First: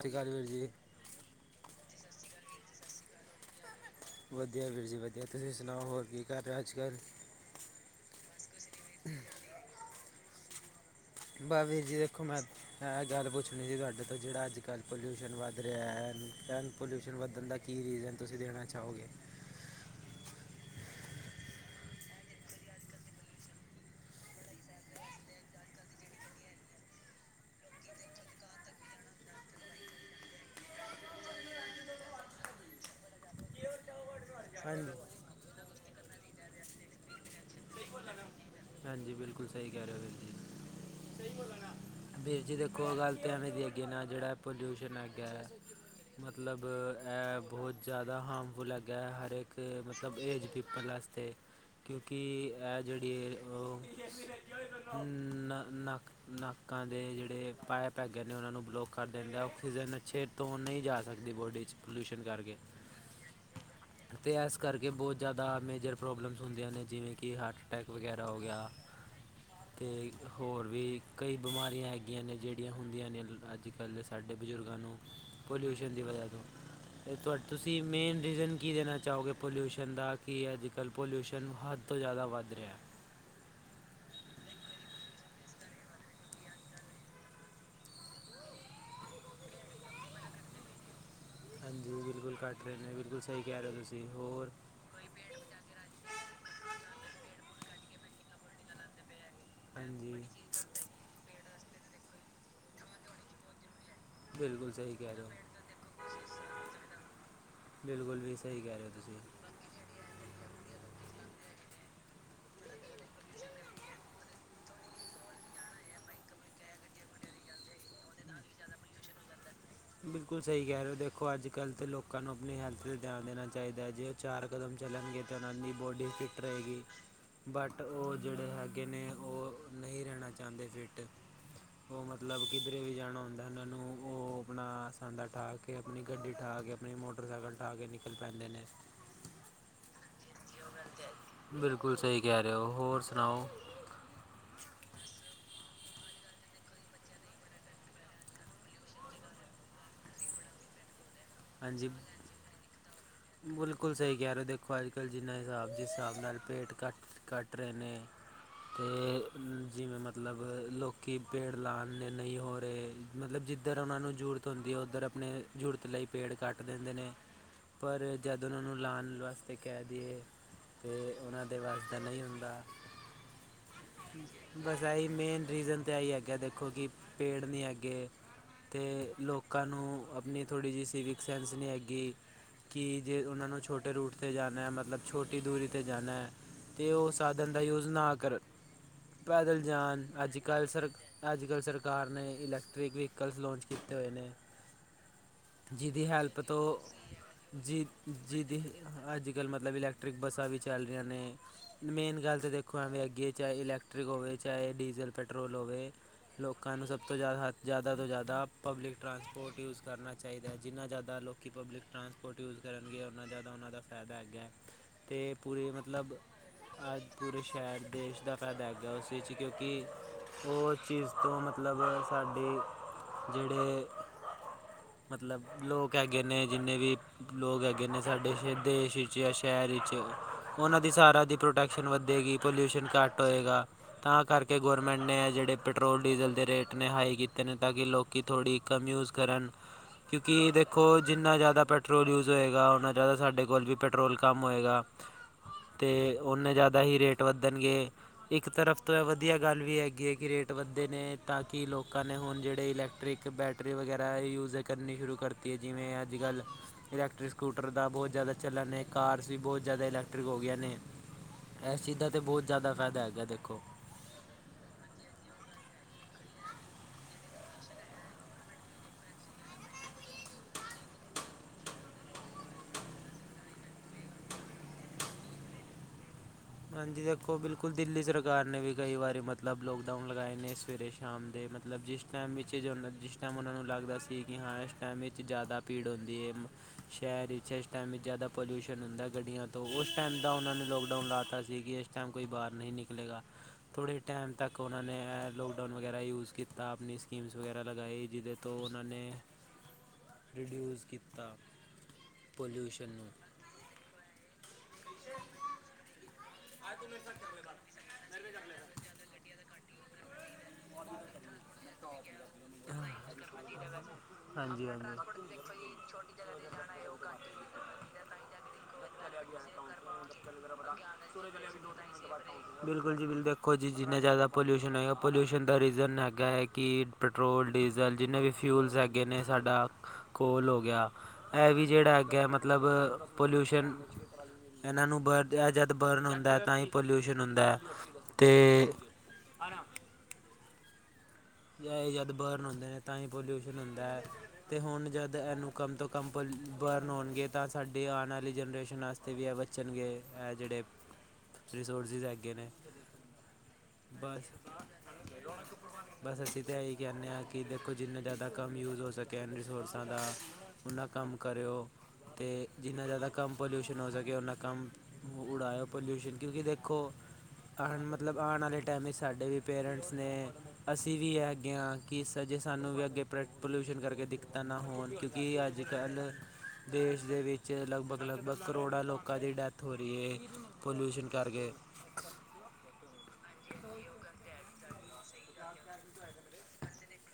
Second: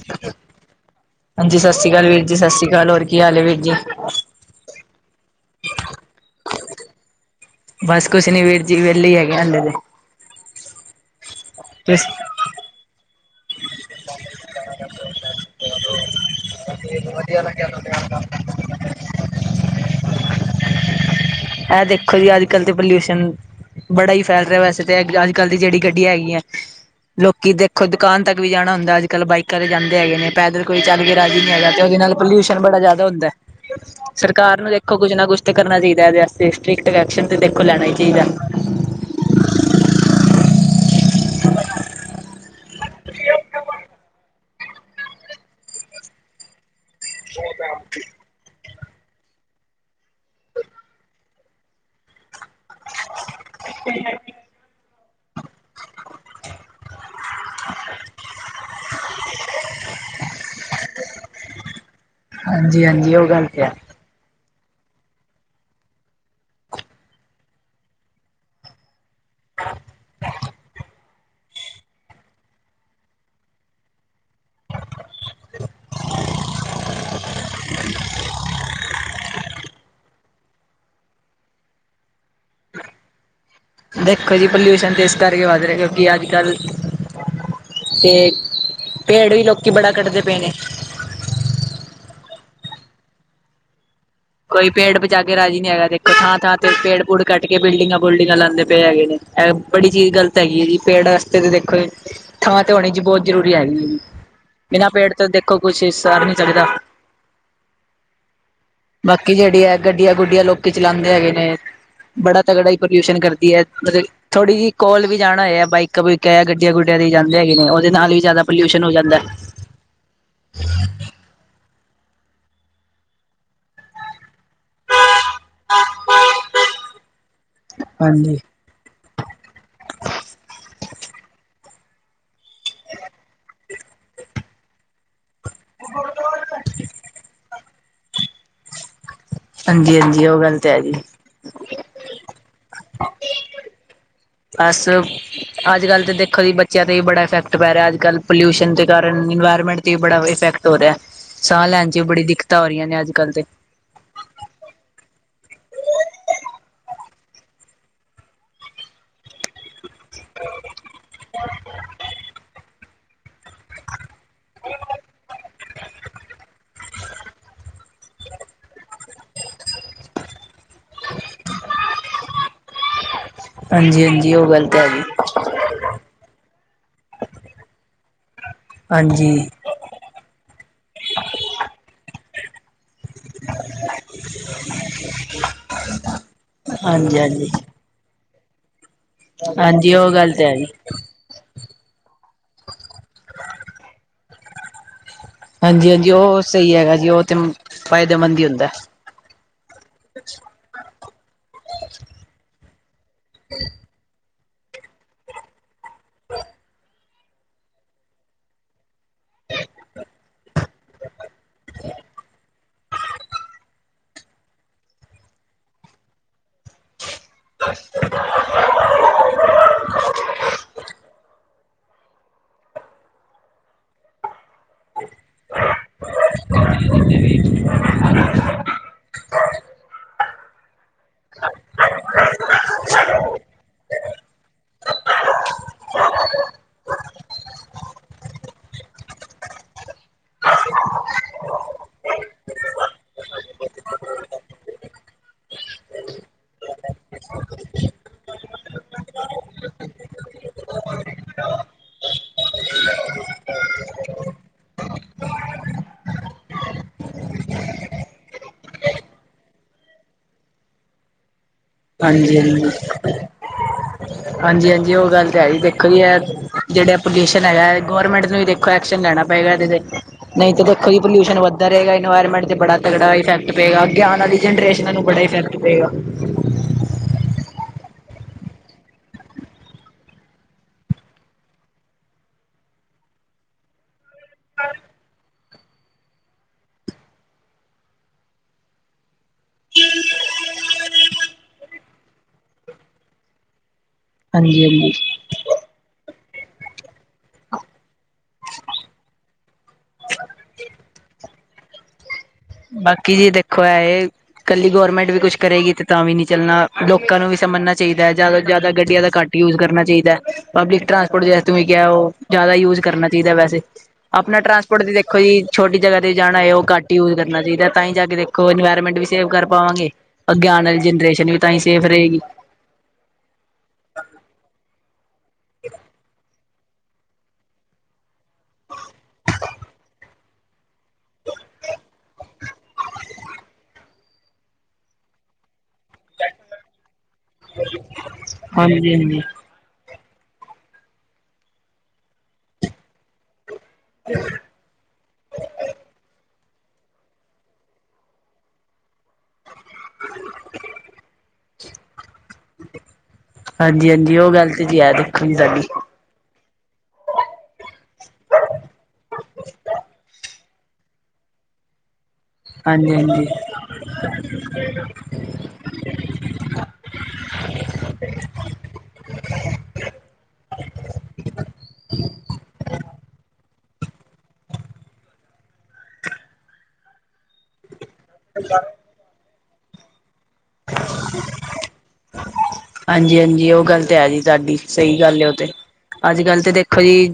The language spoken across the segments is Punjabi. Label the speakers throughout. Speaker 1: ਠੀਕ ਵੀਰ ਜੀ।
Speaker 2: ਹਾਂਜੀ ਜੀ, ਸ਼੍ਰੀ ਅਕਾਲ ਵੀਰ ਜੀ। ਸਤਿ ਸ਼੍ਰੀ ਅਕਾਲ। ਹੋਰ ਕੀ ਹਾਲ ਹੈ ਵੀਰ ਜੀ।
Speaker 1: ਵਧੀਆ ਵੀਰ ਜੀ ਵਧੀਆ। ਤੁਸੀਂ ਸੁਣਾਓ, ਹੋਰ ਕੀ ਕਰ ਰਹੇ ਅੱਜ ਕੱਲ੍ਹ।
Speaker 2: ਬਸ ਕੁਛ ਨੀ ਵੀੇਰ ਜੀ, ਵਹਲੇਲੀ ਹੈਗੇ ਹਲੇੇ ਦੇ।
Speaker 1: ਵੀਹ
Speaker 2: ਤੇ
Speaker 1: ਜੀ ਦੇਖੋ, ਮੈਂ ਗੱਲ ਪੁੱਛ ਜੀ ਤੁਹਾਡੇ ਤੋਂ ਜਿਹੜਾ ਅੱਜ ਕੱਲ੍ਹ ਪੋਲਿਊਸ਼ਨ ਵੱਧ ਰਿਹਾ ਹੈ। ਟਨ ਪੋਲਿਊਸ਼ਨ ਵੱਧਣ ਦਾ ਕੀ ਰੀਜ਼ਨ ਤੁਸੀਂ ਦੇਣਾ ਚਾਹੋਗੇ।
Speaker 2: ਇਹ ਦੇਖੋ ਜੀ, ਅੱਜ ਕੱਲ੍ਹ ਤੇ ਪੋਲਿਊਸ਼ਨ ਬੜਾ ਹੀ ਫੈਲ ਰਿਹਾ ਵੈਸੇ ਤੇ ਅੱਜ-ਕੱਲ੍ਹ ਦੀ ਜਿਹੜੀ ਗੱਡੀਆਂ ਹੈਗੀਆਂ। ਲੋਕੀ ਦੇਖੋ ਦੁਕਾਨ ਤੱਕ ਵੀ ਜਾਣਾ ਹੁੰਦਾ, ਅੱਜ-ਕੱਲ੍ਹ ਬਾਈਕਾਂ ਤੇ ਜਾਂਦੇ ਹੈਗੇ ਨੇ। ਪੈਦਲ ਕੋਈ ਚੱਲ ਕੇ ਰਾਜ਼ੀ ਨਹੀਂ ਹੈਗਾ ਤੇ ਉਹਦੇ ਨਾਲ ਪੋਲਿਊਸ਼ਨ ਬੜਾ ਜ਼ਿਆਦਾ ਹੁੰਦਾ ਐ। ਸਰਕਾਰ ਨੂੰ
Speaker 1: ਹਾਂਜੀ
Speaker 2: ਦੇਖੋ ਕੁੱਝ ਨਾ ਕੁੱਛ ਤਾਂ ਕਰਨਾ ਚਾਹੀਦਾ ਇਹਦੇ ਸਟ੍ਰਿਕਟ ਕੈਕਸ਼ਨ ਤੇ ਦੇਖੋ ਲੈਣਾ ਹੀ ਚਾਹੀਦਾ।
Speaker 1: ਹਾਂਜੀ ਬਿਲਕੁਲ ਸਹੀ ਕਹਿ ਰਹੇ ਹੋ। ਵੀਰ ਜੀ, ਵੀਰ ਜੀ ਦੇ ਇੱਕੋ ਗੱਲ ਧਿਆਨ ਦੀ ਅੱਗੇ ਨਾ ਜਿਹੜਾ ਪੋਲਿਊਸ਼ਨ ਹੈਗੇ ਮਤਲਬ ਬਹੁਤ ਜ਼ਿਆਦਾ ਹਾਰਮਫੁਲ ਹੈਗਾ ਐ। ਹਰ ਇੱਕ ਕਿ ਮਤਲਬ ਏਜ ਪੀਪਲ ਵਾਸ ਕਿਉਂਕਿ ਇਹ ਜਿਹੜੀ ਨਾ, ਨਾ ਨਾਕਾਂ ਦੇ ਜਿਹੜੇ ਪਾਇਪ ਹੈਗੇ ਨੇ ਉਹਨਾਂ ਨੂੰ ਬਲੋਕ ਕਰ ਦਿੰਦਾ। ਆਔਕਸੀਜਨ ਅੱਛੇ ਧੋਣ ਨਹੀਂ ਜਾ ਸਕਦੀ ਬੋਡੀ 'ਚ ਪੋਲਿਊਸ਼ਨ ਕਰਕੇ।
Speaker 2: [inaudible]
Speaker 1: ਅਤੇ ਇਸ ਕਰਕੇ ਬਹੁਤ ਜ਼ਿਆਦਾ ਮੇਜਰ ਪ੍ਰੋਬਲਮਸ ਹੁੰਦੀਆਂ ਨੇ। ਜਿਵੇਂ ਕਿ, ਹਾਰਟ ਅਟੈਕ ਵਗੈਰਾ ਹੋ ਗਿਆ। ਅਤੇ ਹੋਰ ਵੀ ਕਈ ਬਿਮਾਰੀਆਂ ਹੈਗੀਆਂ ਨੇ ਜਿਹੜੀਆਂ ਹੁੰਦੀਆਂ ਨੇ ਅੱਜ-ਕੱਲ੍ਹ। ਸਾਡੇ ਬਜ਼ੁਰਗਾਂ ਨੂੰ ਪੋਲਿਊਸ਼ਨ ਦੀ ਵਜ੍ਹਾ ਤੋਂ ਅਤੇ ਤੁਹਾਡ ਤੁਸੀਂ ਮੇਨ ਰੀਜ਼ਨ ਕੀ ਦੇਣਾ ਚਾਹੋਗੇ ਪੋਲਿਊਸ਼ਨ ਦਾ? ਕਿ ਅੱਜ-ਕੱਲ੍ਹ ਪੋਲਿਊਸ਼ਨ ਹੱਦ ਤੋਂ ਜ਼ਿਆਦਾ ਵੱਧ ਰਿਹਾ। ਹੈ
Speaker 2: ਦੇਖੋ ਜੀ, ਪੋਲਿਊਸ਼ਨ ਤੇ ਇਸ ਕਰਕੇ ਵੱਧ ਰਿਹਾ ਕਿਉਂਕਿ ਅੱਜ-ਕੱਲ੍ਹ ਤੇ ਭੇੜੇ ਵੀ ਲੋਕੀ ਬੜਾ ਕੱਢਦੇ ਪਏ ਨੇ।
Speaker 1: ਹਾਂਜੀ ਬਿਲਕੁਲ ਘੱਟ ਰਹੇ ਨੇ ਬਿਲਕੁਲ ਸਹੀ ਕਹਿ ਰਹੇ ਓ। ਤੁਸੀਂ ਹੋਰ
Speaker 2: ਕੋਈ ਪੇੜ ਬਚਾ ਕੇ ਰਾਜੀ ਨਹੀਂ ਹੈਗਾ। ਦੇਖੋ ਥਾਂ, ਥਾਂ ਤੇ ਪੇੜ-ਪੂੜ ਕੱਟ ਕੇ ਬਿਲਡਿੰਗ-ਬੁਲਿਡਿੰਗਾਂ ਲਾਂਦੇ ਪਏ ਹੈਗੇ ਨੇ। ਬੜੀ
Speaker 1: ਹਾਂਜੀ
Speaker 2: ਚੀਜ਼ ਗਲਤ ਹੈਗੀ ਏ ਪੇੜ ਤੇ ਦੇਖੋ ਜੀ ਥਾਂ ਤੇ ਹੋਣੀ ਜੀ ਬਹੁਤ ਜ਼ਰੂਰੀ ਹੈਗੀ ਹੈ।
Speaker 1: ਬਿਲਕੁਲ
Speaker 2: ਬਿਨਾਂ
Speaker 1: ਸਹੀ
Speaker 2: ਪੇੜ
Speaker 1: ਕਹਿ ਰਹੇ
Speaker 2: ਤੋਂ
Speaker 1: ਹੋ
Speaker 2: ਦੇਖੋ ਕੁਛ ਸਰ ਨੀ ਚੜਦਾ।
Speaker 1: ਬਿਲਕੁਲ ਵੀ ਸਹੀ ਕਹਿ ਰਹੇ ਓ।
Speaker 2: ਬਾਕੀ ਜਿਹੜੀ ਹੈ ਗੱਡੀਆਂ-ਗੁੱਡੀਆਂ ਲੋਕੀ ਚਲਾਉਂਦੇ ਹੈਗੇ ਨੇ ਬੜਾ ਤਗੜਾ ਹੀ ਪ੍ਰਦਰਸ਼ਨ ਕਰਦੀ ਐ। ਮਤਲਬ ਥੋੜ੍ਹੀ ਜਿਹੀ ਕੋਲ ਵੀ ਜਾਣਾ ਏ ਆ ਬਾਈਕ ਬੁਈਕਾਂ ਜਾਂ ਗੱਡੀਆਂ-ਗੁੱਡੀਆਂ ਦੀ ਜਾਂਦੇ ਹੈਗੇ ਨੇ। ਉਹਦੇ ਨਾਲ ਵੀ ਜ਼ਿਆਦਾ ਪੋਲਿਊਸ਼ਨ ਹੋ ਜਾਂਦਾ।
Speaker 1: ਬਿਲਕੁਲ ਸਹੀ ਕਹਿ ਰਹੇ ਦੇਖੋ ਦੇਖੋ ਅੱਜ-ਕੱਲ੍ਹ ਤਾਂ ਲੋਕਾਂ ਨੂੰ ਆਪਣੀ ਹੈਲਥ ਤੇ ਧਿਆਨ ਦੇਣਾ ਚਾਹੀਦਾ ਐ। ਜੇ ਉਹ ਚਾਰ ਕਦਮ ਚੱਲਣਗੇ ਕਨੀ ਬੋਡੀ ਫਿੱਟ ਰਹੇਗੀ ਬਟ ਉਹ
Speaker 2: ਹਾਂਜੀ,
Speaker 1: ਜਿਹੜੇ ਹੈਗੇ ਨੇ ਉਹ ਨਹੀਂ ਰਹਿਣਾ ਚਾਹੁੰਦੇ ਫਿੱਟ। ਉਹ ਮਤਲਬ ਕਿਧਰੇ ਵੀ ਜਾਣਾ ਹੁੰਦਾ ਉਹਨਾਂ ਨੂੰ ਉਹ ਆਪਣਾ ਸਾਂਦਾ ਠਾਅ ਕੇ, ਆਪਣੀ ਗੱਡੀ ਠਾਅ ਕੇ, ਆਪਣੀ ਮੋਟਰਸਾਈਕਲ ਠਾਅ ਕੇ ਨਿਕਲ ਪੈਂਦੇ ਨੇ।
Speaker 2: ਹਾਂਜੀ, ਹਾਂਜੀ ਉਹ ਗੱਲ ਤੇ ਹੈਗੀ।
Speaker 1: ਬਿਲਕੁਲ ਸਹੀ ਕਹਿ ਰਹੇ ਓ। ਹੋਰ ਸੁਣਾਓ?
Speaker 2: ਬਸ ਅੱਜ-ਕੱਲ ਤਾਂ ਦੇਖੋ ਜੀ ਬੱਚਿਆਂ ਤੇ ਵੀ ਬੜਾ ਇਫੈਕਟ ਪੈ ਰਿਹਾ। ਅੱਜ-ਕੱਲ ਪੋਲਿਊਸ਼ਨ ਦੇ ਕਾਰਨ ਇਨਵਾਇਰਮੈਂਟ ਤੇ ਬੜਾ ਇਫੈਕਟ ਹੋ ਰਿਆ। ਸਾਹ
Speaker 1: ਹਾਂਜੀ
Speaker 2: ਲੈਣ ਚ ਵੀ ਬਣੀਆ ਦਿੱਕਤਾਂ ਆ ਰਹੀਆਂ ਨੇ ਅੱਜ-ਕੱਲ।
Speaker 1: ਬਿਲਕੁਲ ਸਹੀ ਕਹਿ ਨੇ ਦੇਖੋ, ਅੱਜ-ਕੱਲ੍ਹ ਜਿੰਨਾ ਹਿਸਾਬ ਜਿਸ ਹਿਸਾਬ ਨਾਲ ਪੇਟ ਕੱਟ ਕੱਟ ਰਹੇ ਨੇ ਅਤੇ ਜਿਵੇਂ ਮਤਲਬ ਲੋਕੀ ਪੇੜ ਲਾ ਨੇ ਨਹੀਂ ਹੋ ਰਹੇ। ਮਤਲਬ ਜਿੱਧਰ ਉਹਨਾਂ ਨੂੰ ਜ਼ਰੂਰਤ ਹੁੰਦੀ ਹੈ। ਉੱਧਰ ਆਪਣੇ ਜ਼ਰੂਰਤ ਲਈ ਪੇੜ ਕੱਟ ਦਿੰਦੇ ਨੇ। ਪਰ ਜਦ ਓਨਾਂ ਨੂੰ ਲਾਣ ਵਾਸਤੇ ਕਹਿ ਦੇਈਏ ਤੇ ਉਹਨਾਂ ਦੇ ਵਸਦਾ ਨਹੀਂ ਹੁੰਦਾ।
Speaker 2: ਹਾਂਜੀ ਹਾਂਜੀ ਉਹ ਗੱਲ
Speaker 1: ਬਸ
Speaker 2: ਤਾਂ ਹੈਗੀ
Speaker 1: ਆਹੀ ਮੇਨ ਰੀਜਨ ਤੇ ਆਈ ਹੈਗਾ। ਦੇਖੋ ਦੇਖੋ ਕਿ ਪੇੜ ਨੀ ਹੈਗੇ ਅਤੇ
Speaker 2: ਹਾਂਜੀ
Speaker 1: ਲੋਕਾਂ ਨੂੰ ਆਪਣੀ ਥੋੜ੍ਹੀ ਜਿਹੀ ਸਿਵਿਕ ਸੈਂਸ ਨੀ ਹੈਗੀ। ਕਿ ਜੇ ਉਹਨਾਂ ਨੂੰ ਛੋਟੇ ਰੂਟ 'ਤੇ ਜਾਨਾ ਮਤਲਬ ਛੋਟੀ ਦੂਰੀ 'ਤੇ ਜਾਣਾ ਅਤੇ ਉਹ
Speaker 2: ਹਾਂਜੀ ਹਾਂਜੀ
Speaker 1: ਸਾਧਨ ਦਾ ਯੂਜ ਨਾ ਕਰਨ ਪੈਦਲ
Speaker 2: ਹਾਂਜੀ
Speaker 1: ਜਾਣ।
Speaker 2: ਉਹ ਗੱਲ ਤਾਂ
Speaker 1: ਅੱਜ-ਕੱਲ੍ਹ
Speaker 2: ਹੈਗੀ।
Speaker 1: ਸਰ ਅੱਜ-ਕੱਲ੍ਹ ਸਰਕਾਰ ਨੇ ਇਲੈਕਟ੍ਰਿਕ ਵਹੀਕਲਸ ਲਾਂਚ ਕੀਤੇ ਹੋਏ ਨੇ।
Speaker 2: ਹਾਂਜੀ
Speaker 1: ਜਿਦੀ
Speaker 2: ਹਾਂਜੀ ਉਹ
Speaker 1: ਹੈਲਪ
Speaker 2: ਸਹੀ
Speaker 1: ਤੋਂ
Speaker 2: ਹੈਗਾ ਜੀ ਉਹ ਤੇ
Speaker 1: ਜੀ
Speaker 2: ਫਾਇਦੇਮੰਦ ਹੀ
Speaker 1: ਜਿਦੀ
Speaker 2: ਹੁੰਦਾ
Speaker 1: ਅੱਜ-ਕੱਲ੍ਹ ਮਤਲਬ ਇਲੈਕਟ੍ਰਿਕ ਬੱਸਾਂ ਵੀ ਚੱਲ ਰਹੀਆਂ ਨੇ, ਮੇਨ ਗੱਲ ਤਾਂ ਦੇਖੋ ਐਵੇਂ ਅੱਗੇ ਚਾਹੇ ਇਲੈਕ ਐੈਕਟ੍ਰਿਕ ਹੋਵੇ, ਚਾਹੇ ਡੀਜ਼ਲ ਪੈਟਰੋਲ ਹੋਵੇ। ਲੋਕਾਂ ਨੂੰ ਸਭ ਤੋਂ ਜ਼ਿਆਦਾ, ਜ਼ਿਆਦਾ ਤੋਂ ਜ਼ਿਆਦਾ ਪਬਲਿਕ ਟਰਾਂਸਪੋਰਟ ਯੂਜ਼ ਕਰਨਾ ਚਾਹੀਦਾ। ਜਿੰਨਾ ਜ਼ਿਆਦਾ ਲੋਕੀ ਪਬਲਿਕ ਟਰਾਂਸ ਯੂਜ਼ ਕਰਨਗੇ, ਉਹਨਾਂ ਜ਼ਿਆਦਾ ਉਹਨਾਂ ਦਾ ਫਾਇਦਾ ਹੈਗਾ, ਅਤੇ ਪੂਰੇ ਮਤਲਬ ਅੱਜ ਪੂਰੇ ਸ਼ਹਿਰ ਦੇਸ਼ ਦਾ, ਫੈਦਾ ਗਿਆ ਉਸ ਕਿਉਂਕਿ ਉਹ ਚੀਜ਼ ਤੋਂ ਮਤਲਬ ਸਾਡੀ ਜਿਹੜੇ ਮਤਲਬ ਲੋਕ ਹੈਗੇ ਨੇ ਜਿੰਨੇ ਵੀ, ਲੱਗੇ ਨੇ ਸਾਡੇ ਦੇਸ਼ ਵਿੱਚ ਜਾਂ ਸ਼ਹਿਰ ਵਿੱਚ ਉਹਨਾਂ ਦੀ ਸਾਰਾ ਦੀ, ਪ੍ਰੋਟੈਕਸ਼ਨ ਵੱਧੇਗੀ ਪੋਲਿਊਸ਼ਨ ਘੱਟ ਹੋਏਗਾ, ਤਾਂ ਕਰਕੇ ਗੋਰਮੈਂਟ ਨੇ ਜਿਹੜੇ ਪੈਟਰੋਲ ਡੀਜ਼ਲ ਦੇ ਰੇਟ ਨੇ ਹਾਈ ਕੀਤੇ ਨੇ, ਤਾਂ ਕਿ ਲੋਕ ਥੋੜ੍ਹੀ ਕਮ ਯੂਜ ਕਰਨ ਕਿਉਂਕਿ ਦੇਖੋ ਜਿੰਨਾ ਜ਼ਿਆਦਾ ਪੈਟ ਪੈਟਰੋਲ ਯੂਜ਼ ਹੋਏਗਾ, ਉਹਨਾਂ ਜ਼ਿਆਦਾ ਸਾਡੇ ਕੋਲ ਵੀ ਪੈਟਰੋਲ ਕੰਮ ਹੋਏਗਾ। ਤੇ ਓਨੇ ਜ਼ਿਆਦਾ ਹੀ ਰੇਟ ਵੱਧਣਗੇ। ਇੱਕ ਤਰਫ ਤੋਂ ਇਹ ਵਧੀਆ ਗੱਲ ਵੀ ਹੈਗੀ ਹੈ, ਕਿ ਰੇਟ ਵੱਧਦੇ ਨੇ ਤਾਂ ਕਿ ਲੋਕਾਂ ਨੇ ਹੁਣ ਜਿਹੜੇ ਇਲੈਕਟ੍ਰਿਕ ਬੈਟ ਬੈਟਰੀ ਵਗੈਰਾ ਯੂਜ ਕਰਨੀ ਸ਼ੁਰੂ ਕਰਤੀ ਹੈ, ਜਿਵੇਂ ਅੱਜ-ਕੱਲ੍ਹ ਇਲੈਕਟ੍ਰਿਕ ਸਕੂਟਰ ਦਾ ਬਹੁਤ ਜ਼ਿਆਦਾ ਚੱਲਣ ਨੇ ਕਾਰ ਵੀ ਬਹੁਤ ਜ਼ਿਆਦਾ ਇਲੈਕਟ੍ਰਿਕ ਹੋ ਗਈਆਂ ਨੇ, ਇਸ ਚੀਜ਼ ਦਾ ਤਾਂ
Speaker 2: ਹਾਂਜੀ
Speaker 1: ਬਹੁਤ
Speaker 2: ਹਾਂਜੀ
Speaker 1: ਜ਼ਿਆਦਾ ਫਾਇਦਾ ਹੈਗਾ ਦੇਖੋ।
Speaker 2: ਹਾਂਜੀ-ਹਾਂਜੀ ਉਹ ਗੱਲ ਤਾਂ ਹੈ ਜੀ ਦੇਖੋ ਜੀ ਹੈ, ਜਿਹੜੇ ਪ੍ਰਦੂਸ਼ਨ ਹੈਗਾ ਗਵਰਮੈਂਟ ਨੂੰ ਵੀ ਦੇ ਐਕਸ਼ਨ ਲੈਣਾ ਪਏਗਾ ਐਦੈ, ਨਹੀਂ ਤਾਂ ਞੇਖੌ ਪਲਿਊਸ਼ਨ ਵੱਧਦਾ ਰਹੇਗਾ, ਗੈਰਮੈਂਟ ਤੇ ਬੜਾ ਤਗੜਾ ਇਫੈਕਟ ਪਏਗਾ, ਅੱਗੇ ਆਉਣ ਵਾਲੀ ਜਨਰੇਸ਼ਨਨਾਂ ਨੂੰ ਬੜਾ ਇਫੈਕਟ ਪਏਗਾ।
Speaker 1: ਹਾਂਜੀ ਦੇਖੋ, ਬਿਲ ਹੁੲ ਦਿੱਲੀ ਸਰਕਾਰ ਨੇ ਵੀ ਕਈ ਵਾਰੀ ਮਤਲਬ, ਲੋਕਡਾਊਨ ਲਗਾਏ ਨੇ ਸਵੇਰੇ ਸ਼ਾਮ ਦੇ ਮਤਲਬ ਜਿਸ ਇਸ ਟਾਈਮ ਜੋ ਜਿਸ ਟਾਈਮ ਉਹਨਾਂ ਨੂੰ ਲੱਗਦਾ ਸੀ, ਕਿ ਹਾਂ ਇਸ ਟਾਈਮ ਵਿੱਚ ਜ਼ਿਆਦਾ ਭੀੜ ਹੁੰਦੀ ਹੈ। ਸ਼ਹਿਰ ਵਿੱਚ ਇਸ ਟਾਈਮ ਵਿੱਚ ਜ਼ਿਆਦਾ ਪੋਲਿਊਸ਼ਨ ਹੁੰਦਾ, ਗੱਡੀਆਂ ਤੋਂ ਉਸ ਟਾਈਮ ਦਾ ਉਹਨਾਂ ਨੇ ਲੋਕਡਾਊਨ ਲਾ ਤਾ ਸੀ ਕਿ, ਇਸ ਟਾਈਮ ਕੋਈ ਬਾਹਰ ਨਹੀਂ ਨਿਕਲੇਗਾ, ਥੋੜੇ ਟਾਈਮ ਤੱਕ ਉਹਨਾਂ
Speaker 2: ਹਾਂਜੀ-ਹਾਂਜੀ
Speaker 1: ਨੇ ਲੋਕ ਨ ਵਗੈਰਾ ਯੂਜ ਕੀਤਾ, ਆਪਣੀ ਸਕੀਮਸ ਵਗੈਰਾ ਲਗਾਏ ਜਿਹਦੇ ਤੋਂ ਉਹਨਾਂ ਨੇ ਰਿਡਿਊਸ ਕੀਤਾ। ਪੋਲਿਊਸ਼ਨ ਨੂੰ
Speaker 2: ਬਾਕੀ ਜੀ ਦੇਖੋ ਹੈ ਇਹ ਏ, ਇਕੱਲੀ ਗੌਰਰਮੈਂਟ ਵੀ ਕੁਛ ਕਰੇਗੀ, ਤੇ ਤਾਂ ਵੀ ਨਹੀਂ ਚੱਲਣਾ ਲੋਕਾਂ ਨੂੰ ਵੀ ਸਮਝਣਾ ਚਾਹੀਦਾ ਹੈ, ਜ਼ਿਆਦਾ ਤੋਂ ਜ਼ਿਆਦਾ ਗੱਡੀਆਂ ਦਾ ਘੱਟ ਯੂਜ ਕਰਨਾ ਚਾਹੀਦਾ। ਪਬਲਿਕ ਟਰਾਂਸਪੋਰਟ ਜੇ ਤੂੰ ਕਿਹਾ, ਉਹ ਜ਼ਿਆਦਾ ਯੂਜ ਕਰਨਾ ਚਾਹੀਦਾ ਵੈਸੇ, ਆਪਣਾ
Speaker 1: ਹਾਂਜੀ
Speaker 2: ਟਰਾਂਸਪੋਰਟ ਦੀ ਕੋਈ ਛੋਟੀ
Speaker 1: ਹਾਂਜੀ
Speaker 2: ਜਗ੍ਹਾ ਤੇ ਜਾਣਾ ਹੈ, ਉਹ ਘੱਟ ਯੂਜ ਕਰ ਕਰਣਾ ਚਾਹੀਦਾ ਤਾਂ ਹੀ ਜਾ ਕੇ ਦੇਖੋ ਇਨਵਾਇਰਮੈਂਟ ਵੀ ਸੇਫ ਕਰ ਪਾਵਾਂਗੇ, ਅੱਗੇ ਆਉਣ ਵਾਲੀ ਜਨਰੇਸ਼ਨ ਵੀ ਤਾਂ ਹੀ ਸੇਫ ਰਹੇਗੀ।
Speaker 1: ਬਿਲਕੁਲ ਜੀ ਬਿਲੁ ਦੇਖੋ, ਜੀ ਜਿੰਨੇ ਜ਼ਿਆਦਾ ਪੋਲਿਊਸ਼ਨ ਹੋਏਗਾ, ਪੋਲਿਊਸ਼ਨ ਦਾ ਰੀਜ਼ਨ ਹੈਗਾ ਹੈ ਕਿ ਪੈਟਰੋਲ ਡੀਜ਼ਲ ਜਿੰਨੇ ਵੀ ਫਿਊਲਸ ਹੈਗੇ, ਨੇ ਸਾਡਾ ਕੋਲ ਹੋ ਗਿਆ। ਇਹ ਵੀ ਜਿਹੜਾ ਹੈਗਾ, ਮਤਲਬ ਪੋਲਿਉਸ਼ਨ। ਐਨਾ ਨੂੰ ਬਰਤਿਆ ਜਦ ਬਰਨ ਹੁੰਦਾ, ਤਾਂ ਹੀ ਪੋਲਿਉਸ਼ਨ ਹੁੰਦਾ ਤੇ
Speaker 2: ਹਾਂਜੀ ਹਾਂਜੀ
Speaker 1: ਆ ਜਾਂ ਇਹ ਜਦ ਬਰਨ ਹੁੰਦੇ ਨੇ, ਤਾਂ ਹੀ ਪਲਿਊਸ਼ਨ ਹੁੰਦਾ ਹੈ। ਤੇ ਹੁਣ ਜਦ ਇਹਨੂੰ ਕੰਮ ਤੋਂ ਕੰਮ ਪਲ ਬਰਨ ਹੋਣਗੇ, ਤਾਂ ਸਾਡੀ ਆਉਣ ਵਾਲੀ ਜਨਰੇਸ਼ਨ ਵਾਸਤੇ ਇਹ ਵੀ ਹੈ ਬੱਚਨਗੇ, ਐਹ ਜਿਹੜੇ ਰਿਸੋਰਸਿਸ ਹੈਗੇ ਨੇ।
Speaker 2: ਹਾਂਜੀ-ਹਾਂਜੀ, ਉਹ
Speaker 1: ਬਸ
Speaker 2: ਗੱਲ ਤੇ ਯਾਦ ਹੈ ਸਾਡੀ।
Speaker 1: ਬਸ ਅਸੀਂ ਤਾਂ ਇਹੀ ਕਹਿੰਨੇ ਹਾਂ ਕਿ ਦੇਖੋ, ਜਿੰਨੇ ਜ਼ਿਆਦਾ ਕੰਮ ਯੂਜ ਹੋ ਸਕੇ, ਰਿਸੋਰਸਾਂ ਦਾ ਉਹਨਾਂ ਕੰਮ ਕਰਿਓ ਤੇ ਜਿੰਨਾ
Speaker 2: ਹਾਂਜੀ
Speaker 1: ਜ਼ਿਆਦਾ
Speaker 2: ਹਾਂਜੀ
Speaker 1: ਕੰਮ ਪੋਲਿਊਸ਼ਨ ਹੋ ਸਕੇ, ਓਨਾ ਕੰਮ ਉਡਾਇਉ। ਪੋਲਿਊਸ਼ਨ, ਕਿਉਂਕਿ ਦੇਖੋ ਆਉਣ ਮਤਲਬ ਆਉਣ ਵਾਲੇ ਟਾਈਮ ਵਿੱਚ ਸਾਡੇ ਵੀ ਪੇਰੈਂਟਸ ਨੇ ਅਸੀਂ ਵੀ ਹੈਗੇ ਹਾਂ, ਕਿ ਸਜੇ ਸਾਨੂੰ ਵੀ ਅੱਗੇ ਪਰ ਪੋਲਿਊਸ਼ਨ ਕਰਕੇ ਦਿੱਕਤਾਂ ਨਾ ਹੋਣ। ਕੀ, ਅੱਜ-ਕੱਲ੍ਹ ਦੇਸ਼ ਦੇ ਵਿੱਚ ਲਗਭਗ-ਲਗਭਗ ਕਰੋੜਾਂ ਲੋਕਾਂ ਦੀ ਡੈਥ ਹੋ ਰਹੀ ਹੈ, ਪੋਲਿਊਸ਼ਨ ਕਰਕੇ।
Speaker 2: ਹਾਂਜੀ-ਹਾਂਜੀ, ਉਹ ਗੱਲ ਤੇ ਹੈ ਜੀ, ਸਾਡੀ ਸਹੀ ਗੱਲ, ਉਹ ਤੇ ਅਲ ਤੇ ਦੇਖੋ ਜੀ।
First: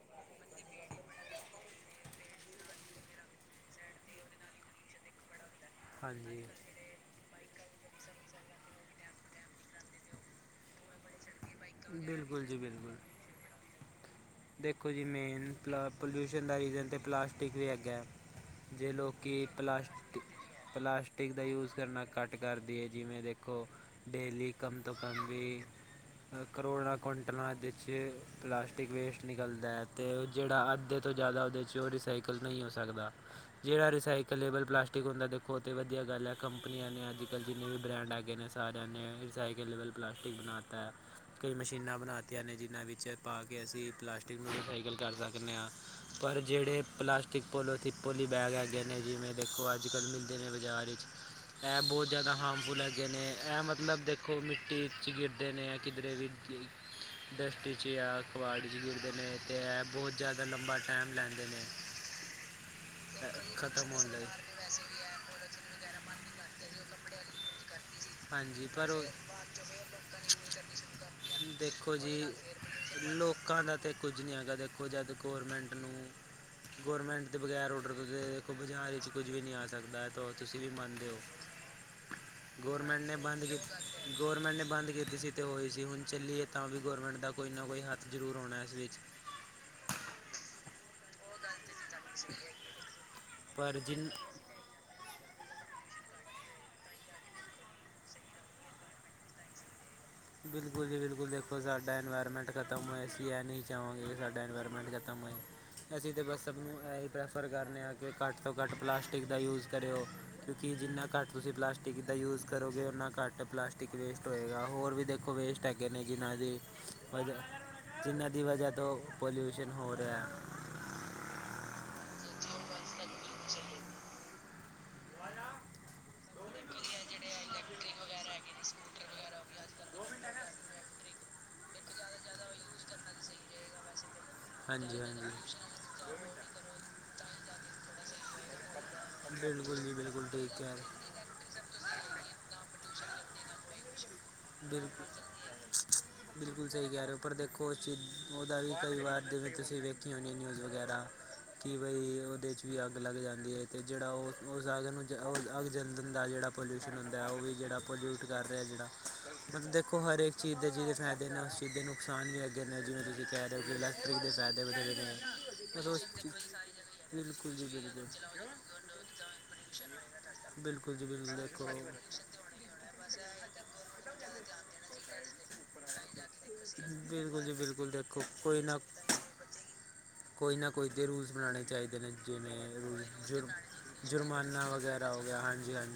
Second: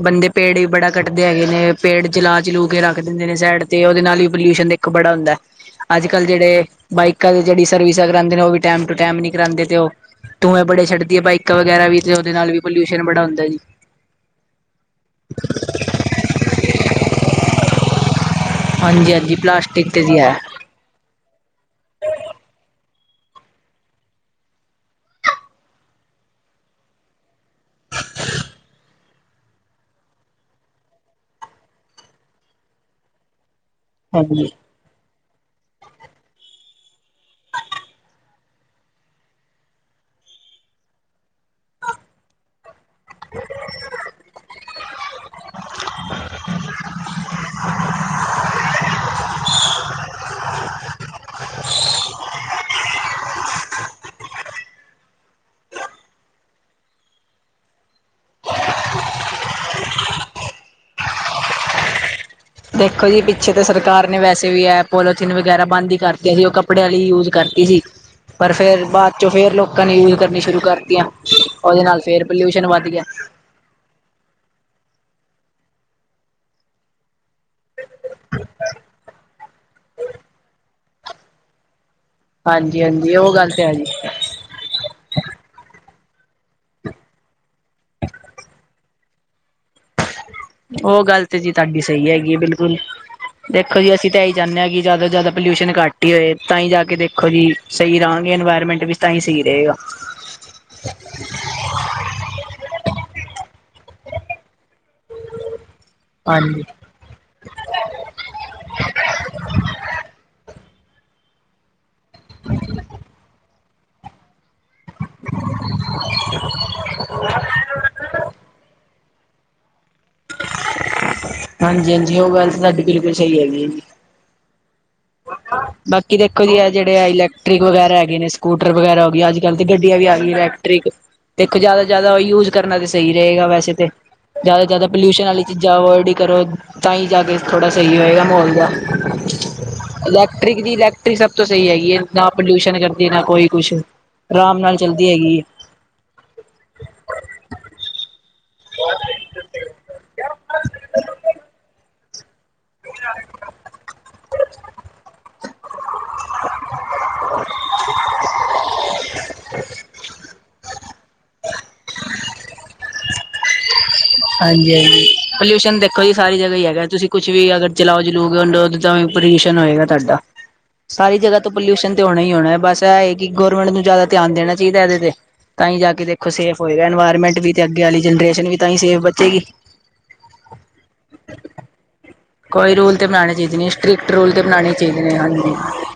Speaker 2: ਬੰਦੇ ਪੇੜ ਵੀ ਬੜਾ ਕੱਟਦੇ ਹੈਗੇ ਨੇ, ਪੇੜ ਜਲਾ-ਜਲੂ ਕੇ ਰੱਖ ਦਿੰਦੇ ਨੇ ਸਾਈਡ ਤੇ, ਉਹਦੇ ਨਾਲ ਵੀ ਪੋਲਿਊਸ਼ਨ ਦੇ ਕਪੜਾ ਹੁੰਦਾ
Speaker 1: [unintelligible]
Speaker 2: ਅੱਜ-ਕੱਲ੍ਹ ਜਿਹੜੇ ਬਾਈਕਲ ਜਿਹੜੀ ਸਰਵਿਸਾ ਕਰਉਂਦੇ ਨੇ, ਉਹ ਵੀ ਟਾਈਮ ਟੂ ਟਾਈਮ ਨੀ ਕਰਾਉਦੇ। ਤੇ ਉਹ ਧੂੰਏ ਬੜੇ ਛੱਡਦੀ ਹੈ, ਬਾਈਕਾਂ ਵਗੈਰਾ ਵੀ, ਤੇ ਉਹਦੇ
Speaker 1: ਬਿਲਕੁਲ
Speaker 2: ਨਾਲ
Speaker 1: ਜੀ
Speaker 2: ਵੀ
Speaker 1: ਬਿਲਕੁਲ
Speaker 2: ਪੋਲਿਊਸ਼ਨ ਬੜਾ ਹੁੰਦਾ ਜੀ।
Speaker 1: ਦੇਖੋ ਜੀ, ਮੇਨ ਦਾ ਪੋਲਿਊਸ਼ਨ ਦਾ ਰੀਜ਼ਨ ਤਾਂ ਪਲਾਸਟਿਕ ਵੀ ਹੈਗਾ। ਜੇ
Speaker 2: ਹਾਂਜੀ-ਹਾਂਜੀ
Speaker 1: ਲੋਕੀ
Speaker 2: ਤੇ ਜੀ
Speaker 1: ਪਲਾਸਟਿਕ
Speaker 2: ਹੈ
Speaker 1: ਪਲਾਸਟਿਕ ਦਾ ਯੂਜ ਕਰਨਾ ਘੱਟ ਕਰਦੀ ਹੈ, ਜਿਵੇਂ ਦੇਖੋ, ਡੇਲੀ ਕਮ ਤੋਂ ਕਮ ਵੀ ਕਰੋੜਾਂ ਕੁੰਟਲਾਂ ਇਹਦੇ ਪਲਾਸਟਿਕ ਵੇਸਟ ਨਿਕਲਦਾ ਤੇ ਜਿਹੜਾ ਅੱਧੇ ਤੋਂ ਜ਼ਿਆਦਾ ਉਹਦੇ 'ਚ, ਉਹ ਰੀਸਾਈਕਲ ਨਹੀਂ ਹੋ ਸਕਦਾ। ਜਿਹੜਾ
Speaker 2: ਹਾਂਜੀ
Speaker 1: ਰਿਸਾਈਕਲੇਬਲ ਪਲਾਸਟਿਕ ਹੁੰਦਾ, ਦੇਖੋ ਤਾਂ ਵਧੀਆ ਗੱਲ ਹੈ, ਕੰਪਨੀਆਂ ਨੇ ਅੱਜ ਕੱਲ੍ਹ ਜਿੰਨੇ ਵੀ ਬ੍ਰੈਂਡ ਆ ਗਏ ਨੇ। ਸਾਰਿਆਂ ਨੇ ਰਿਸਾਈਕਲੇਬਲ ਪਲਾਸਟਿਕ ਬਣਾ ਤੈ, ਕਈ ਮਸ਼ੀਨਾਂ ਬਣਾਤੀਆਂ ਨੇ, ਜਿਹਨ੍ਹਾਂ ਵਿੱਚ ਵਿੱਚ ਪਾ ਕੇ ਅਸੀਂ ਪਲਾਸਟਿਕ ਨੂੰ ਰੀਸਾਈਕਲ ਕਰ ਸਕਦੇ ਹਾਂ। ਪਰ ਜਿਹੜੇ ਪਲਾਸਟਿਕ, ਪੋਲੀਥੀਨ, ਪੋਲਿਬੇਗ ਨੇ, ਜਿਵੇਂ ਦੇਖੋ ਅੱਜ ਕੱਲ੍ਹ ਮਿਲਦੇ ਨੇ ਬਜ਼ਾਰ ਵਿੱਚ। ਐਹ ਬਹੁਤ ਜ਼ਿਆਦਾ ਹਾਰਮਫੁਲ ਹੈਗੇ ਨੇ, ਐਹ ਮਤਲਬ ਦੇਖੋ, ਮਿੱਟੀ ਚ ਗਿਰਦੇ ਨੇ ਕਿਧਰੇ ਵੀ, ਦ੍ਰਸ਼ਟੀ 'ਚ ਜਾਂ ਅਖਬਾਰ। ਗਰਜਦੇ ਨੇ ਅਤੇ ਬਹੁਤ ਜ਼ਿਆਦਾ ਲੰਬਾ ਟਾਈਮ ਲੈਂਦੇ ਨੇ।
Speaker 2: ਦੇਖੋ ਜੀ, ਪਿੱਛੇ
Speaker 1: ਅ,
Speaker 2: ਤੇ
Speaker 1: ਖਤਮ
Speaker 2: ਸਰਕਾਰ
Speaker 1: ਹੋਣ
Speaker 2: ਨੇ
Speaker 1: ਲਈ
Speaker 2: ਵੈਸੇ ਵੀ ਐ ਪੋਲੋਥੀਨ ਵਗੈਰਾ ਬੰਦ ਹੀ ਕਰਤੀਆਂ ਸੀ, ਉਹ ਕੱਪੜਿਆਂ ਹੀ ਯੂਜ ਕਰਤੀ ਸੀ। ਪਰ
Speaker 1: ਹਾਂਜੀ
Speaker 2: ਫੇਰ
Speaker 1: ਉਹ
Speaker 2: ਬਾਅਦ ਚੋਂ ਫੇਰ ਲੋਕਾਂ ਨੇ ਯੂਜ ਕਰਨੀਆਂ ਸ਼ੁਰੂ ਕਰਤੀਆਂ, ਉਹਦੇ
Speaker 1: ਦੇਖੋ
Speaker 2: ਨਾਲ
Speaker 1: ਜੀ
Speaker 2: ਫੇਰ ਪੋਲਿਊਸ਼ਨ ਵੱਧ ਗਿਆ।
Speaker 1: ਲੋਕਾਂ ਦਾ ਤੇ ਕੁਝ ਨਹੀਂ ਹੈਗਾ, ਦੇਖੋ ਜਦ ਗੌਰਮੈਂਟ ਨੂੰ ਗੌਰਰਮੈਂਟ ਦੇ ਬਗੈਰ ਔਡਰ ਦੇਖੋ, ਬਜ਼ਾਰ ਵਿੱਚ ਕੋਈ। ਵੀ ਨਹੀਂ ਆ ਸਕਦਾ, ਤਾਂ ਤੁਸੀਂ ਵੀ ਮੰਨਦੇ ਹੋ ਗੌਰਮੈਂਟ ਨੇ
Speaker 2: ਹਾਂਜੀ-ਹਾਂਜੀ ਉਹ
Speaker 1: ਬੰਦ
Speaker 2: ਗੱਲ ਤੇ ਹੈ ਜੀ
Speaker 1: ਗੌਰਮੈਂਟ ਨੇ ਬੰਦ ਕੀਤੀ ਸੀ, ਅਤੇ ਹੋਈ ਸੀ, ਹੁਣ ਚੱਲੀਏ, ਤਾਂ ਵੀ ਗੌਰਮੈਂਟ ਦਾ ਕੋਈ ਨਾ ਕੋਈ ਹੱਥ ਜ਼ਰੂਰ ਹੋਣਾ ਇਸ ਵਿੱਚ।
Speaker 2: ਉਹ ਗੱਲ ਤੇ ਜੀ ਤੁਹਾਡੀ ਸਹੀ ਹੈਗੀ ਹੈ, ਬਿਲਕੁਲ,
Speaker 1: ਪਰ
Speaker 2: ਦੇਖੋ ਜੀ
Speaker 1: ਜਿੰਨ
Speaker 2: ਅਸੀਂ ਤਾਂ ਇ ਜਾਂਦੇ ਹਾਂ ਕਿ ਜਿਆਦਾ ਤੋਂ ਜ਼ਿਆਦਾ ਪੋਲਿਊਸ਼ਨ ਘੱਟ ਹੀ ਹੋਏ, ਤਾਂ ਹੀ ਜਾ ਕੇ ਦੇਖੋ ਜੀ ਸਹੀ ਰਹਾਂਗੇ, ਇਨਵਾਇਰਮੈਂਟ ਵਿੱਚ। ਤਾਂ ਹੀ ਸਹੀ ਰਹੇਗਾ।।
Speaker 1: ਬਿਲਕੁਲ ਜੀ ਬਿਲਕੁਲ ਦੇਖੋ, ਸਾਡਾ ਇਨਵਾਇਰਮੈਂਟ ਖਤਮ ਹੋਇਆ, ਇਸ ਲਈ ਇਹ ਨਹੀਂ ਚਾਹਵਾਂਗੇ, ਸਾਡਾ ਇਨਵਾਇਰਮੈਂਟ ਖਤਮ। ਏ ਅਸੀਂ ਤਾਂ ਬਸ ਸਭ
Speaker 2: ਹਾਂਜੀ,
Speaker 1: ਨੂੰ [unintelligible] ਪ੍ਰੈਫਰ ਕਰਦੇ ਹਾਂ, ਕਿ ਘੱਟ ਤੋਂ ਘੱਟ ਪਲਾਸਟਿਕ ਦਾ ਯੂਜ਼ ਕਰਿਓ, ਕਿਉਂਕਿ ਜਿੰਨਾ ਘੱਟ ਤੁਸੀਂ ਪਲਾਸਟਿਕ ਪਟਿਕ ਦਾ ਯੂਜ ਕਰੋਗੇ, ਉਹਨਾ ਘੱਟ ਪਲਾਸਟਿਕ ਵੇਸਟ ਹੋਏਗਾ ਹੋਰ। ਵੀ ਦੇਖੋ, ਵੇਸਟ ਹੈਗੇ ਨੇ ਜਿੰਨ੍ਹਾਂ ਦੀ ਵਜੇ, ਜਿਨ੍ਹਾਂ ਦੀ ਵਜ੍ਹਾ ਤੋਂ ਪੋਲਿਊਸ਼ਨ ਹੋ ਰਿਹਾ।
Speaker 2: ਹਾਂਜੀ-ਹਾਂਜੀ ਉਹ ਗੱਲ ‌ਸਾਡੀ‌ ਬਿਲਕੁਲ ਸਹੀ ਹੈਗੀ ਏ ਜੀ। [unintelligible] ਕਿ ਦੇਖੋ ਜੀ, ਇਹ ਜਿਹੜੇ ਆ ਇਲੈਕਟ੍ਰਿਕ ਵਗੈਰਾ ਹੈਗੇ ਨੇ ਸਕੂਟਰ ਵਗੈਰਾ ਹੋ ਗਏ, ਅੱਜ-ਕੱਲ੍ਹ ਤੇ ਗੱਡੀਆਂ ਵੀ ਆ ਗਈ ਇਲੈਕਟ੍ਰਿਕ ਤੇਖ ਜਿਆਦਾ-ਜਿਆਦਾ ਯੂਜ ਕਰਨਾ ਤੇ ਸਹੀ ਰਹੇਗਾ ਵੈਸੇ ਤੇ, ਜ਼ਿਆਦਾ-ਜ਼ਿਆਦਾ
Speaker 1: ਹਾਂਜੀ
Speaker 2: ਪੋਲਿਊਸ਼ਨ
Speaker 1: ਹਾਂਜੀ
Speaker 2: ਵਾਲੀ ਚੀਜ਼ਾਂ ਅਵੋਇਡ ਹੀ ਕਰੋ ਤਾਂ ਹੀ ਜਾ ਕੇ ਥੋੜ੍ਹਾ ਸਹੀ ਹੋਏਗਾ ਮਾਹੌਲ ਦਾ,
Speaker 1: ਬਿਲਕੁਲ ਜੀ-ਬਿਲਕੁਲ ਠੀਕ
Speaker 2: ਇਲੈਕਟ੍ਰਿਕ ਦੀ
Speaker 1: ਹੈ।
Speaker 2: ਇਲੈਕਟ੍ਰਿਕ ਸਭ ਤੋਂ ਸਹੀ ਹੈਗੀ ਹੈ ਨਾ, ਪੋਲਿਊਸ਼ਨ ਕਰਦੀ ਨਾ ਕੋਈ ਕੁਛ ਆਰਾਮ ਨਾਲ
Speaker 1: ਬਿਲਕੁਲ
Speaker 2: ਚੱਲਦੀ ਹੈਗੀ ਹੈ।
Speaker 1: ਬਿਲਕੁਲ ਸਹੀ ਕਹਿ ਰਹੇ ਹੋ ਪਰ ਦੇਖੋ, ਉਸ ਚੀਜ਼ ਉਹਦਾ ਵੀ ਕਈ ਵਾਰ ਜਿਵੇਂ ਤੁਸੀਂ ਵੇਖ, ਕੀ ਹੁੰਦੀਆਂ ਨਿਊਜ਼ ਵਗੈਰਾ, ਕਿ ਬਈ ਉਹਦੇ 'ਚ ਵੀ ਅੱਗ ਲੱਗ ਜਾਂਦੀ ਹੈ। ਅਤੇ ਜਿਹੜਾ ਉਹ ਉਸ ਅੱਗ ਨੂੰ ਅੱਗ ਜਦ ਦਾ ਜਿਹੜਾ ਪੋਲਿਊਸ਼ਨ ਹੁੰਦਾ, ਉਹ ਵੀ ਜਿਹੜਾ ਪੋਲਿਊਟ ਕਰ ਰਿਹਾ, ਜਿਹੜਾ ਮਤਲਬ ਦੇਖੋ, ਹਰ ਇੱਕ ਚੀਜ਼ ਦੇ ਜਿਹਦੇ ਫਾਇਦੇ ਨੇ ਉਸ ਚੀਜ਼ ਦੇ ਨੁਕਸਾਨ ਵੀ ਅੱਗੇ ਨਾਲ ਜਵੇਂ ਤੁਸੀਂ ਕਹਿ ਰਹੇ ਹੋ। ਇਲੈਕਟ੍ਰਿਕ ਦੇ ਫਾਇਦੇ ਬਥੇਰੇ
Speaker 2: ਹਾਂਜੀ-ਹਾਂਜੀ
Speaker 1: ਨੇ
Speaker 2: ਪੋਲਿਊਸ਼ਨ
Speaker 1: ਮਤਲਬ
Speaker 2: ਦੇਖੋ,
Speaker 1: ਉਸ
Speaker 2: ਜੀ
Speaker 1: ਚੀ-
Speaker 2: ਸਾਰੀ ਜਗ੍ਹਾ ਹੀ ਹੈਗਾ, ਤੁਸੀਂ ਕੁਛ ਵੀ
Speaker 1: ਬਿਲਕੁਲ
Speaker 2: ਅਗਰ
Speaker 1: ਜੀ
Speaker 2: ਚਲਾਓ-ਚਲੂਓ ਗਏ। ਤਾਵੀ ਪੋਲਿਊਸ਼ਨ ਹੋਏਗਾ, ਤੁਹਾਡਾ
Speaker 1: ਬਿਲਕੁਲ ਬਿਲਕੁਲ ਜੀ
Speaker 2: ਸਾਰੀ
Speaker 1: ਬਿਲਕੁਲ
Speaker 2: ਜਗ੍ਹਾ ਤੋਂ
Speaker 1: ਦੇਖੋ
Speaker 2: ਪੋਲਿਊਸ਼ਨ ਤੇ ਹੋਣਾ ਹੀ ਹੋਣਾ, ਬਸ ਤਾਂ ਇਹ ਕਿ ਗੌਰਰਮੈਂਟ ਨੂੰ ਜ਼ਿਆਦਾ ਧਿਆਨ ਦੇਣਾ ਚਾਹੀਦਾ, ਇਹਦੇ ਤੇ ਤਾਂ ਆਈ ਜਾ ਕੇ ਦੇ, ਸੇਫ ਹੋਏਗਾ, ਇਨਵਾਇਰਮੈਂਟ
Speaker 1: ਬਿਲਕੁਲ
Speaker 2: ਵੀ
Speaker 1: ਜੀ
Speaker 2: ਅਤੇ ਅੱਗੇ
Speaker 1: ਬਿਲਕੁਲ
Speaker 2: ਵਾਲੀ
Speaker 1: ਦੇਖੋ
Speaker 2: ਜਨਰੇਸ਼ਨ ਵੀ
Speaker 1: ਕੋਈ
Speaker 2: ਤਾਂ ਹੀ
Speaker 1: ਨਾ
Speaker 2: ਸੇਫ ਬਚੇਗੀ।
Speaker 1: ਕੋਈ ਨਾ ਕੋਈ' ਤੇ ਰੂਲਸ ਬਣਾਣੇ ਚਾਹੀਦੇ ਨੇ [unintelligible]
Speaker 2: ਕੋਈ ਰੂਲ
Speaker 1: ਜਿਵੇਂ
Speaker 2: ਤੇ ਬਣਾਉਣੇ ਚਾਹੀਦੇ ਨੇ ਸਟ੍ਰਿਕਟ ਰੂਲ ਤੇ
Speaker 1: ਜੁਰਮ-ਜੁਰਮਾਨਾ
Speaker 2: ਬਣਾਉਣੇ ਚਾਹੀਦੇ
Speaker 1: ਵਗੈਰਾ
Speaker 2: ਨੇ
Speaker 1: ਹੋ ਗਿਆ
Speaker 2: ਹਾਂਜੀ
Speaker 1: ਹਾਂਜੀ-ਹਾਂ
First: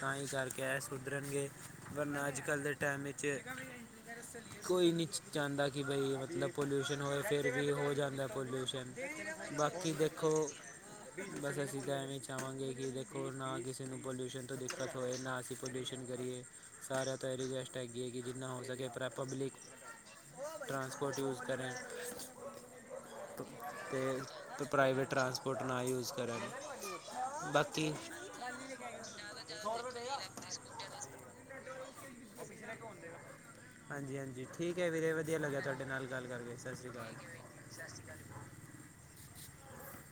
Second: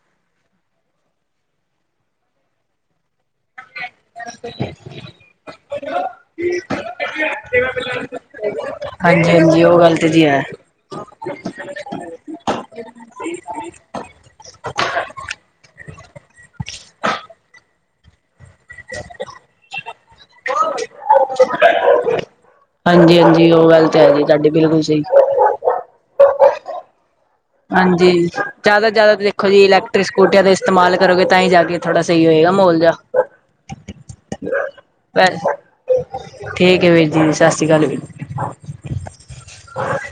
Speaker 1: ਤਾਂ ਹੀ ਕਰਕੇ [unintelligible] ਸੁਧਰਨਗੇ ਪਰ ਅਜ ਕੱਲ੍ਹ ਦੇ ਟੈਮ ਵਿਚ ਕੋਈ ਨਹੀਂ ਚਾਹੰਦਾ ਕਿ ਬਈ ਮਤਲਬ ਪੋਲਿਊਸ਼ਨ ਹੋਏ ਫਿਰ ਵੀ ਹੋ ਜਾਂਦਾ ਪੋਲਿਊਸ਼
Speaker 2: ਹਾਂਜੀ ਹਾਂਜੀ ਉਹ
Speaker 1: ਬਾਕੀ
Speaker 2: ਗੱਲ ਤੇ ਜੀ
Speaker 1: ਵੇਖੋ
Speaker 2: ਹੈ
Speaker 1: ਬਸ ਅਸੀਂ ਤਾਂ ਐਵੇਂ ਈ ਚਾਹਵਾਂਗੇ ਕਿ ਦੇਖੋ ਨਾ ਕਿਸੇ ਨੂੰ ਪੋਲਿਊਸ਼ਨ ਤੋਂ ਦਿੱਕਤ ਹੋਵੇ ਨਾ ਅਸੀਂ ਪੋਲਿਊਸ਼ਨ ਕਰੀਏ ਸਾਰਿਆਂ ਤਾਂ ਐ ਰੀਕੈਸਟ ਹੈਗੀਏ ਕਿ ਜਿੰਨਾ ਹੋ ਸ ਕਿ ਆਪਨਾ [unintelligible] ਪਬਲਿਕ ਟਰਾਂਸਪੋਰਟ ਯੂਜ ਕਰਨ
Speaker 2: ਹਾਂਜੀ-ਹਾਂਜੀ ਉਹ ਗੱਲ ਤੇ ਹੈ ਤੁਹਾਡੀ ਬਿਲਕੁਲ ਸਹੀ
Speaker 1: ਫੁਟਨਾ ਯੂਜ਼ ਕਰਨ ਬਾਕੀ
Speaker 2: ਹਾਂਜੀ ਜ਼ਿਆਦਾ-ਜ਼ਿਆਦਾ ਦੇਖੋ ਜੀ ਇਲੈਕਟ੍ਰਿਕ ਸਕੂਟੀਆਂ ਦਾ ਇਸਤੇਮਾਲ ਕਰੋਗੇ ਤਾਂ ਹੀ ਜਾ ਕੇ ਥੋੜਾ ਸਹੀ ਹੋਏਗਾ ਮਹੋਲ ਜੇਹਾ
Speaker 1: ਹਾਂਜੀ-ਹਾਂਜੀ ਠੀਕ ਹੈ ਵੀਰੇ ਵਧੀਆ ਲੱਗਿਆ ਤੁਹਾਡੇ ਨਾਲ ਗੱਲ ਕਰਕੇ ਸ
Speaker 2: ਠੀਕ
Speaker 1: ਸ੍ਰੀ ਕਾਲ ਠੀਕ ਹੈ ਵੀ ਸ ਸ਼੍ਰੀ ਅਕਾਲ [unintelligible]
Speaker 2: ਹ [unintelligible]